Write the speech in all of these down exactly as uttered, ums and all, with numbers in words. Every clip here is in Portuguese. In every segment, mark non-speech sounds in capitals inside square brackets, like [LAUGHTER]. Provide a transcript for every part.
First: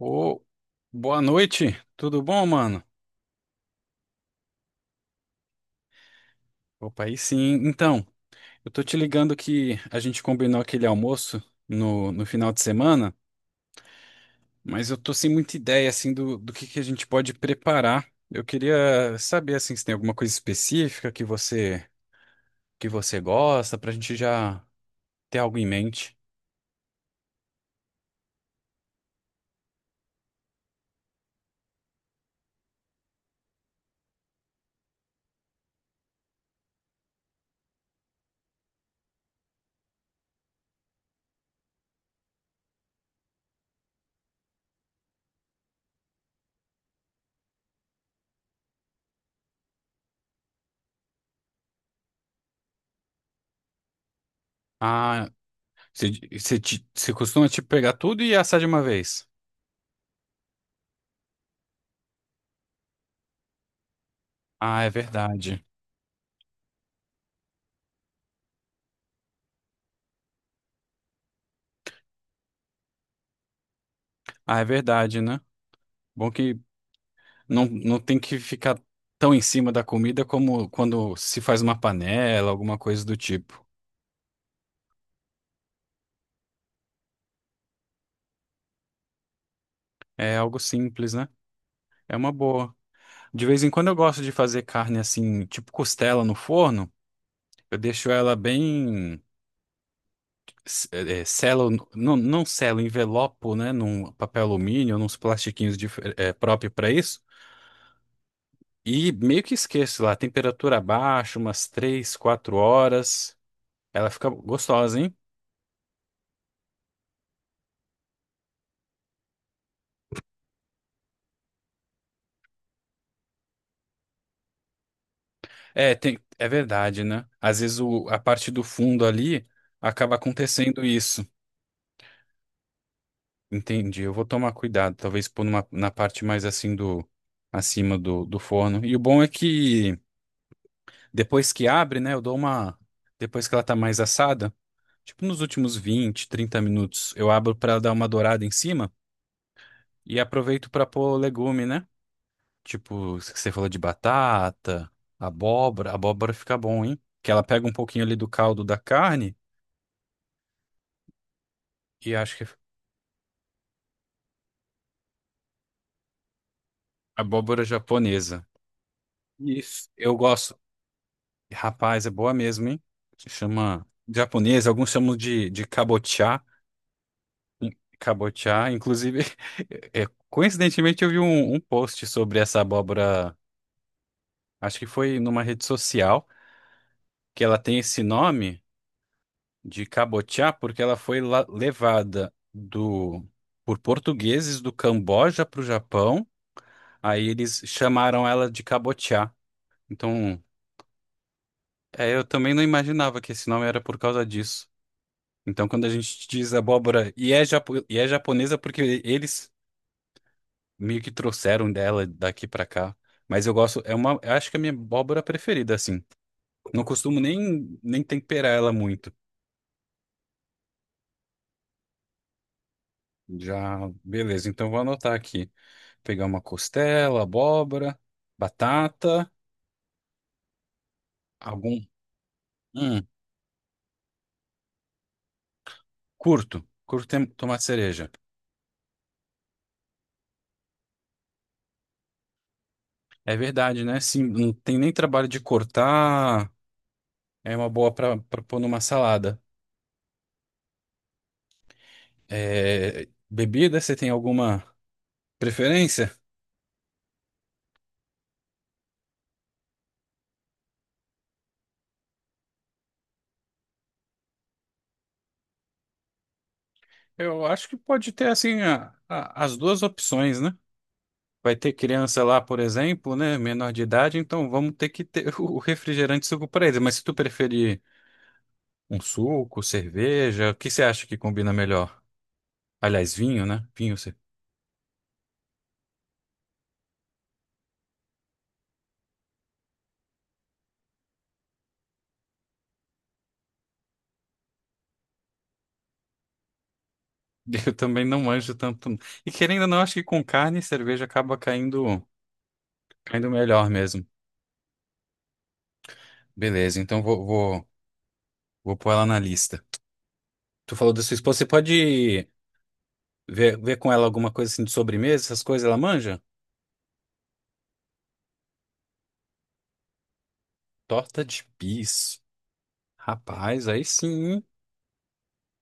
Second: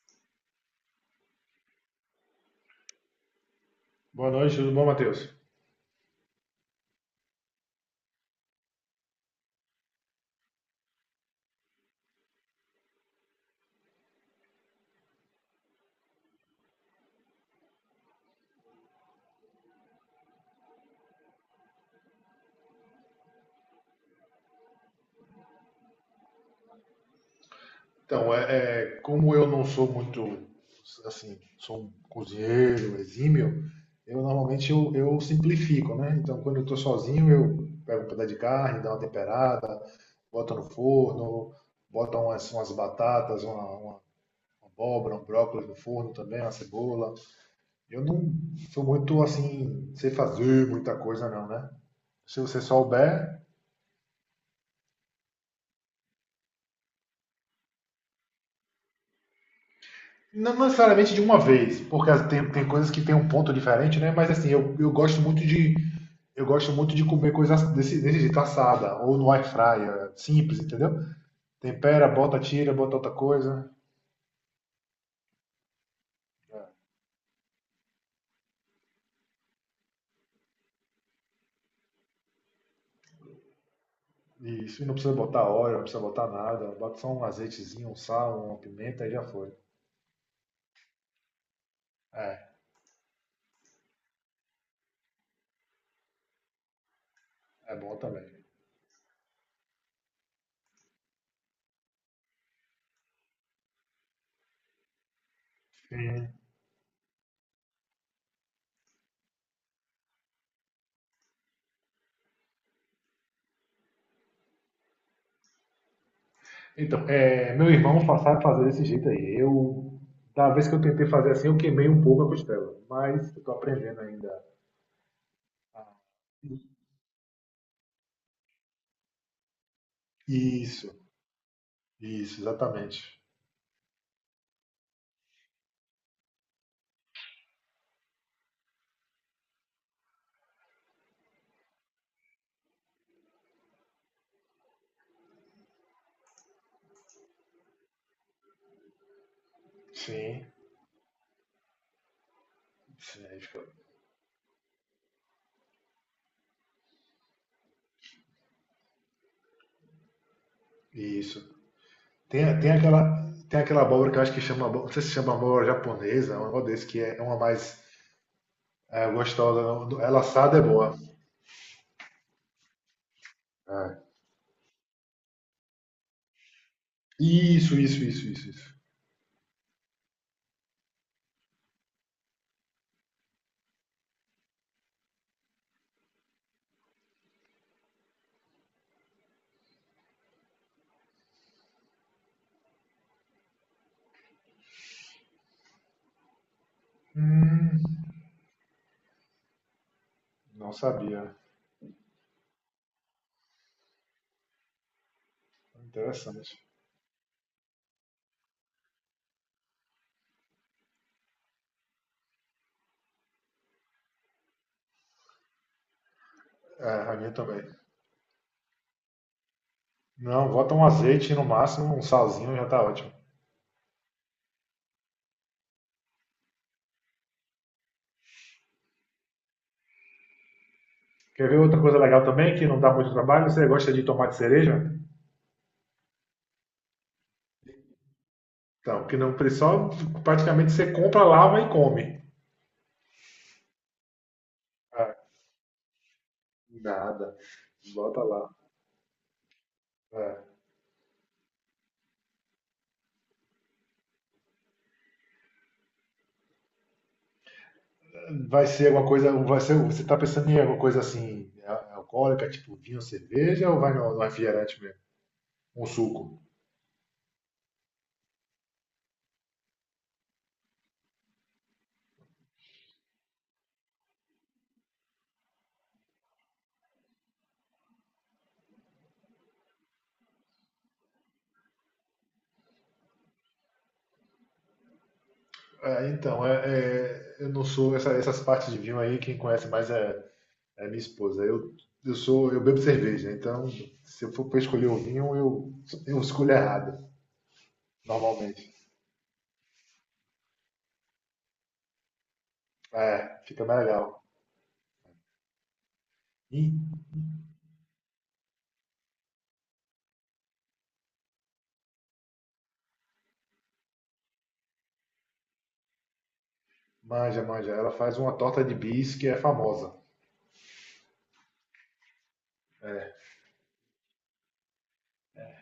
Ô, boa noite, tudo bom, mano? Boa noite, tudo bom, Matheus? Opa, aí sim. Então, eu tô te ligando que a gente combinou aquele almoço no, no final de semana, mas eu tô sem muita ideia, assim, do, do que que a gente pode preparar. Eu queria saber, assim, se tem alguma coisa específica que você, que você gosta, pra gente já ter algo em mente. Então, é, é, como eu não sou muito, assim, sou um cozinheiro um exímio, eu normalmente eu, eu simplifico, né? Então, quando eu estou sozinho, eu pego um pedaço de carne, dou uma temperada, boto no forno, boto umas, umas batatas, uma, uma abóbora, um brócolis no forno também, uma cebola. Eu não sou muito, assim, sei fazer muita coisa não, né? Se você souber, Ah, você você te- você costuma, tipo, pegar tudo e assar de uma vez? não necessariamente de uma vez, porque as- tem, tem coisas que tem um ponto diferente, né? Mas assim, eu, Ah, é eu gosto muito verdade. de eu gosto muito de comer coisas desse, desse jeito, assada, ou no air fryer, simples, entendeu? Tempera, bota, tira, bota outra coisa. Ah, é verdade, né? Bom que É. não, não tem que ficar tão em cima da comida como quando se faz uma panela, alguma coisa do tipo. Isso, e não precisa botar óleo, não precisa botar nada. Bota só um azeitezinho, um sal, uma pimenta e já foi. É algo simples, né? É uma É, boa. De vez em quando eu gosto de fazer carne assim, tipo costela no forno. é Eu bom deixo também. ela bem. s- eh, eh, selo, não, não selo, envelopo, né? Num papel alumínio, nos plastiquinhos dif- eh, Sim. próprio para isso. E meio que esqueço lá, temperatura baixa, umas três quatro horas. Ela fica gostosa, hein? Então, é, meu irmão fa- sabe fazer desse jeito aí. Eu, da vez que eu tentei fazer assim, eu queimei um pouco a costela, mas eu tô aprendendo ainda. É, tem, é verdade, né? Às vezes o, a parte do fundo ali acaba acontecendo Isso, isso. isso, exatamente. Entendi. Eu vou tomar cuidado, talvez pôr numa, na parte mais assim do acima do, do forno. E o bom é que depois que abre, né, eu dou uma depois que ela tá mais assada, tipo nos últimos vinte, trinta minutos, eu abro para dar uma dourada em cima e Sim, aproveito para pôr legume, né? Tipo, sim, que aí você falou de fica- batata, abóbora, abóbora fica bom, hein? Que ela pega um pouquinho ali do caldo da carne isso. e acho que. Tem, tem aquela, tem aquela abóbora que eu acho que chama, abó- não sei se chama abóbora japonesa, é um negócio desse que é uma Abóbora mais japonesa. é, gostosa, Isso. não- não- Eu ela gosto. assada é boa. Rapaz, é boa mesmo, hein? Se chama É. japonesa, alguns chamam de, de cabotiá. In- Isso, isso, isso, isso, Cabotiá, isso. inclusive, [LAUGHS] é, coincidentemente eu vi um, um post sobre essa abóbora, acho que foi numa rede social, que ela tem esse nome de cabotiá porque ela foi la- levada do por portugueses do Camboja para o Japão, aí eles Hum, chamaram ela de cabotiá. Então, não sabia. é, eu também não imaginava que esse nome era por causa disso. Então, quando a gente diz Interessante. abóbora e é, japo- e é japonesa porque eles meio que trouxeram dela daqui pra cá. Mas eu gosto, é uma, eu acho que é a minha abóbora preferida, assim. Não É, a costumo minha também. nem, nem temperar ela muito. Não, bota um azeite no máximo, um salzinho já tá ótimo. Já, beleza, então vou anotar aqui. Pegar uma costela, abóbora, batata, Quer ver outra algum. coisa legal também, que não dá Hum, muito trabalho? Você gosta de tomate cereja? curto. Curto tem- tomate cereja. Então, que não só praticamente você compra, lava e come. É verdade, né? Sim, não tem nem trabalho de cortar. Nada. É uma boa para Bota lá. pôr numa salada. É. É, bebida, você tem alguma preferência? Vai ser alguma coisa. Vai ser, você tá pensando em alguma coisa assim, al- alcoólica, tipo vinho, cerveja, ou vai no, no refrigerante mesmo? Um suco? Eu acho que pode ter assim a- a- as duas opções, né? Vai ter criança lá, por exemplo, né? Menor de idade, então vamos ter que ter [LAUGHS] o refrigerante e suco para eles. Mas se tu preferir um suco, cerveja, o que você acha que combina melhor? Aliás, vinho, né? Vinho, você... É, então, é, é, eu não sou. Essa- essas partes de vinho aí, quem conhece mais é, é minha esposa. Eu, eu sou. Eu bebo cerveja, então se eu for pra escolher o vinho, eu, eu escolho errado, [LAUGHS] eu também não manjo normalmente. tanto. E querendo ou não, acho que com carne e cerveja acaba caindo, caindo É, fica melhor mais mesmo. legal. Ih, Beleza, então vou, vou, vou pôr ela na lista. Tu falou da sua esposa, você pode ver, ver com ela alguma coisa assim de sobremesa, essas coisas, ela manja? manja, manja. Ela faz uma torta de bis que é famosa. Torta de bis. Rapaz, aí sim, hein?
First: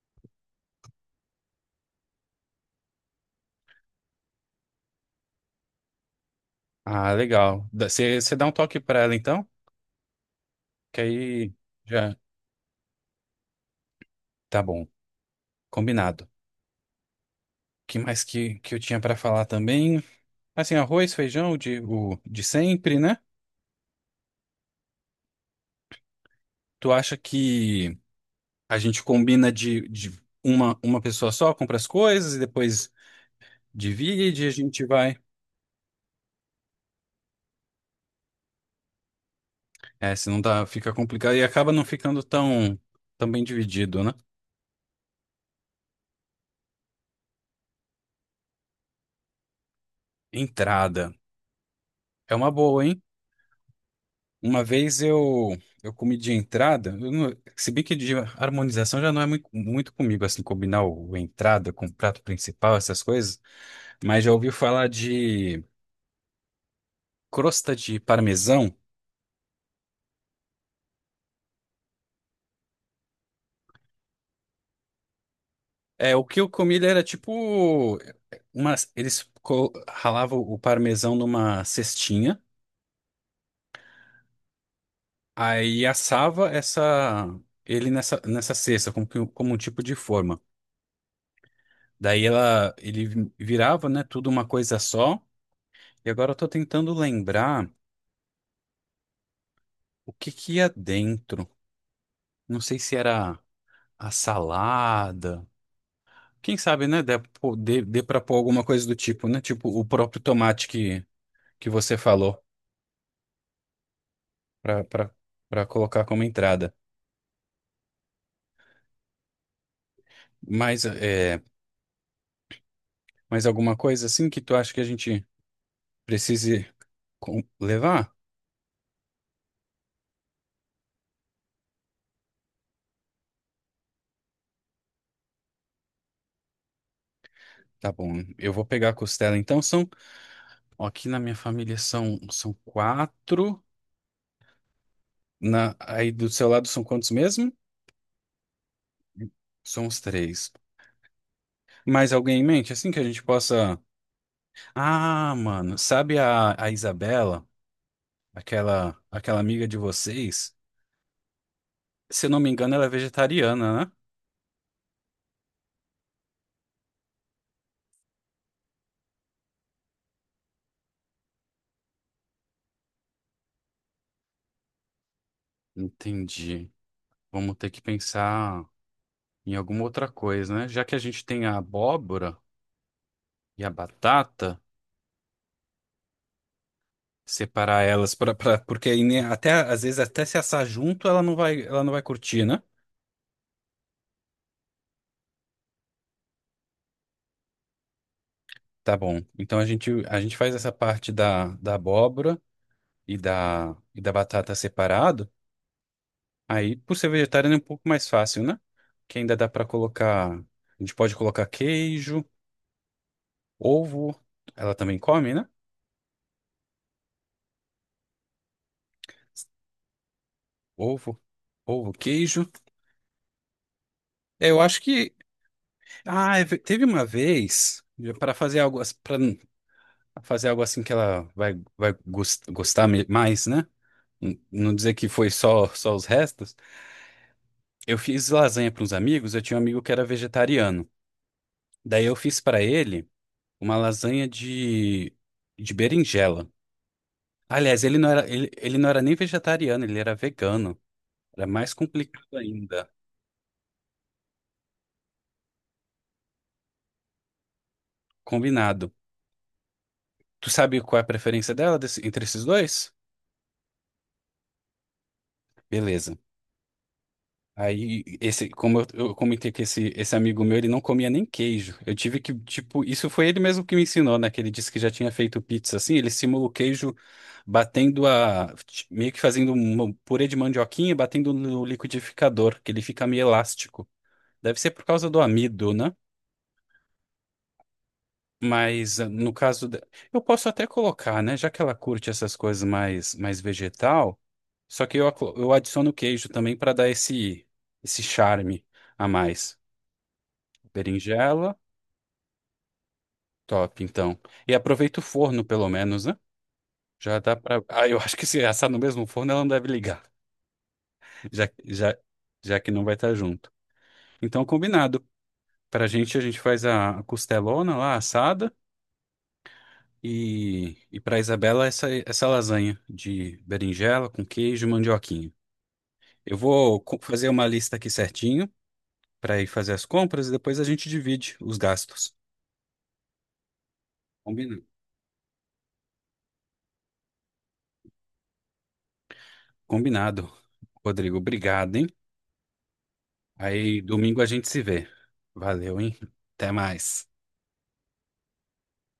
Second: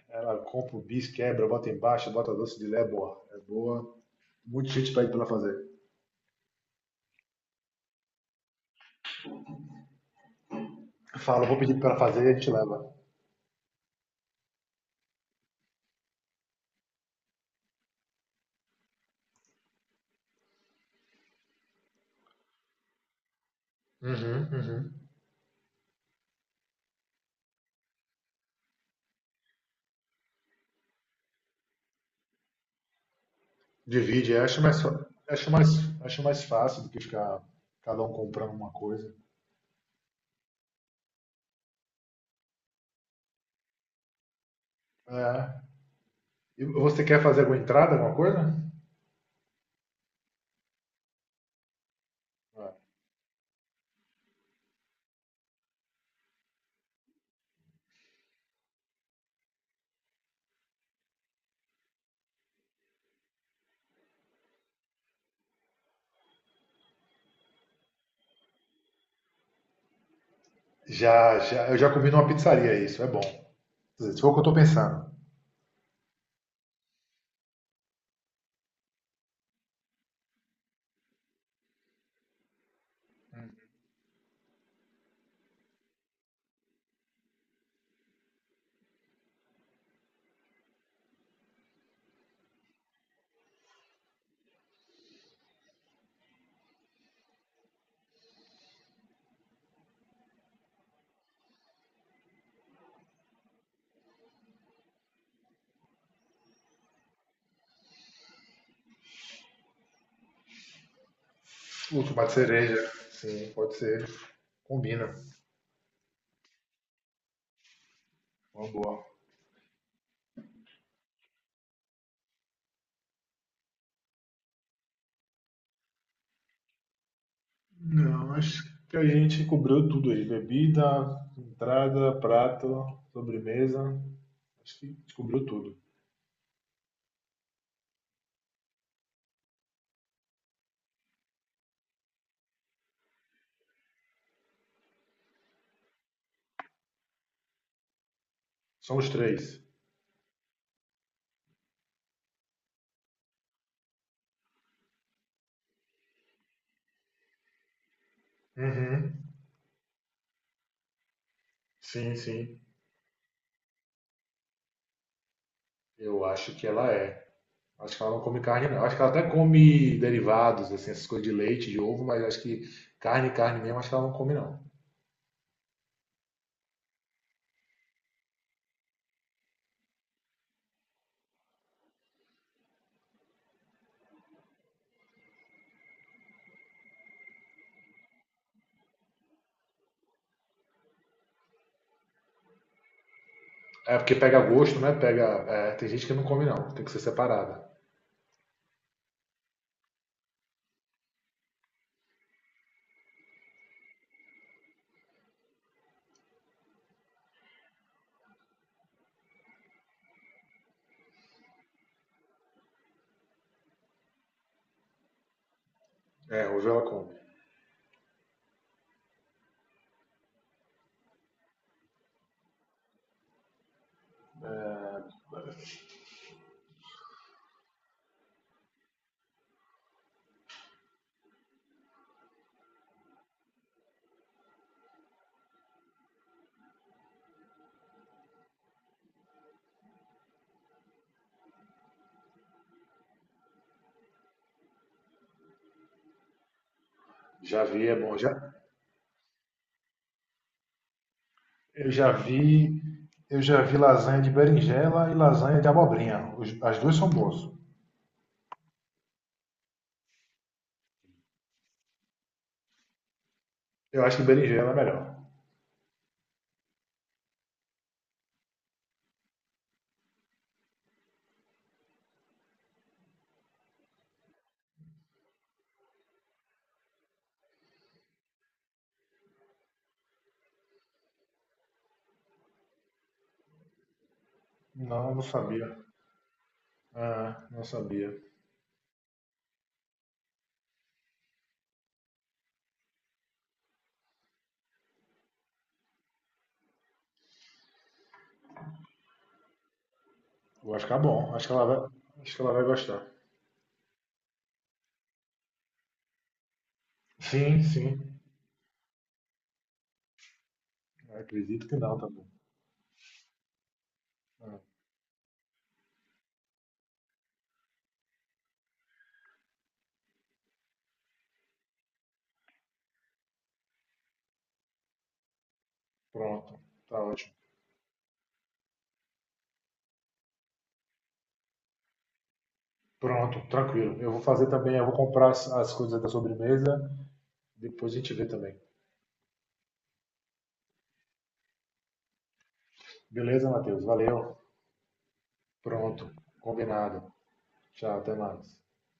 Cara, compra o bis, quebra, bota embaixo, bota doce de lé, é boa. É boa. Muita gente pede pra ela fazer. Ah, legal. Dá- Você você dá um toque pra ela então? Que Fala, aí vou pedir pra ela já fazer e a gente leva. tá bom. Combinado. O que mais que, que eu tinha pra falar também? Assim, arroz, feijão, de, o de sempre, né? Uhum, uhum. Tu acha que a gente combina de, de uma, uma pessoa só, compra as coisas e depois Divide, eu divide, a acho mais, gente fa- vai. acho mais, acho mais fácil do que ficar cada um comprando uma coisa. É, se não dá, fica complicado e acaba não ficando tão, tão bem dividido, né? É. E você quer fazer alguma entrada, alguma coisa? Entrada. É uma boa, hein? Uma vez eu, eu comi de entrada, eu não- se bem que de harmonização já não é muito, muito comigo, assim, combinar o, o entrada com o prato principal, essas coisas, mas já ouvi falar de crosta de parmesão. Já, já, eu já comi numa pizzaria isso, é bom. Quer dizer, se for o que eu tô pensando. É, o que eu comi ele era tipo, uma, eles co- ralavam o parmesão numa cestinha. Aí assava essa ele nessa nessa cesta como, que- como um tipo de forma. Daí ela ele vi- virava, né, tudo uma coisa só. E agora eu tô tentando lembrar o que que ia dentro. Não sei se era a salada. Quem sabe, né, dê, pô- dê, dê para pôr alguma coisa do tipo, né? Tipo o próprio tomate que que você O tomate falou cereja, sim, pode ser. para para Combina. para colocar como entrada. Uma boa. Mas é, mais alguma coisa assim que tu acha que a gente precise com- levar? Não, acho que a gente cobrou tudo aí. Bebida, entrada, prato, sobremesa. Acho que cobriu tudo. Tá bom, eu vou pegar a costela. Então são, ó, aqui na minha família são, são quatro. Na, aí do seu lado são quantos mesmo? São os três. São os três. Mais alguém em mente? Assim que a gente possa. Ah, mano, sabe a, a Isabela, aquela, Uhum. aquela amiga de vocês? Sim, Se eu não me sim. engano, ela é vegetariana, né? Eu acho que ela é. Acho que ela não come carne, não. Acho que ela até come derivados, assim, essas coisas de leite, de ovo, mas acho que carne, carne mesmo, acho que ela não come, não. Entendi. Vamos ter que pensar em alguma outra coisa, né? Já que a gente tem a abóbora e a batata. Separar elas pra, pra, porque aí, né, até às vezes até se assar junto ela não vai ela não vai curtir, né? É porque pega gosto, né? Pega. É, tem gente que não come, não. Tem que ser separada. Tá bom. Então a gente a gente faz essa parte da, da abóbora e da e da batata separado. Aí por ser vegetariano é um pouco mais fácil, né? Que ainda dá pra colocar, a gente pode colocar queijo, ovo, ela também come, né? É, hoje ela come. Ovo, ovo, queijo. É, eu acho que ah, é ve- teve uma vez para fazer algo fazer algo assim que ela vai, vai gos- gostar me- mais, né? N- Não dizer que foi só, só os restos. Eu fiz lasanha para uns amigos, eu tinha um amigo que era vegetariano. Daí eu fiz para ele uma lasanha de, de berinjela. Já Aliás, vi, é ele não bom. era, Já, ele, ele não era nem vegetariano, ele era vegano. Era mais eu já complicado vi, ainda. eu já vi lasanha de berinjela e lasanha de abobrinha. Os- As duas são boas. Combinado. Tu sabe qual é a preferência dela desse- entre esses dois? Eu acho que berinjela é melhor. Beleza. Aí, esse, como eu, eu comentei que esse, esse amigo meu, ele não comia nem queijo. Eu tive que, tipo, isso foi ele mesmo que me ensinou, né? Que ele disse que já tinha feito pizza assim. Ele simula o queijo batendo a. Meio que fazendo um purê de mandioquinha e batendo no liquidificador, que ele fica meio elástico. Deve ser por causa Não, eu do não amido, sabia. né? Ah, não sabia. Mas ah, no caso. de- Eu posso até colocar, né? Já que ela curte essas coisas mais, mais vegetal. Só que eu, aclo- eu adiciono queijo também para dar esse, esse charme a mais. Eu acho que é bom. Acho que Berinjela, ela vai, acho que ela vai gostar. top, então. E aproveita o forno, pelo menos, né? Já dá pra. Sim, [LAUGHS] Ah, eu acho sim. que se assar no mesmo forno, ela não deve ligar, Eu já, acredito que já, não também. já que não vai estar junto. Então, Ah, combinado. Pra gente, a gente faz a a costelona lá, assada. E, e pra Isabela, essa, essa lasanha de berinjela com queijo e mandioquinha. Eu pronto, vou co- tá fazer ótimo. uma lista aqui certinho pra ir fazer as compras e depois a gente divide os gastos. Pronto, tranquilo. Eu vou fazer Combinado. também, eu vou comprar as, as coisas da sobremesa, depois a gente vê também. Combinado. Rodrigo, obrigado, hein? Beleza, Aí Matheus? domingo a Valeu. gente se vê. Valeu, hein? Pronto, Até mais. combinado. Tchau, até mais.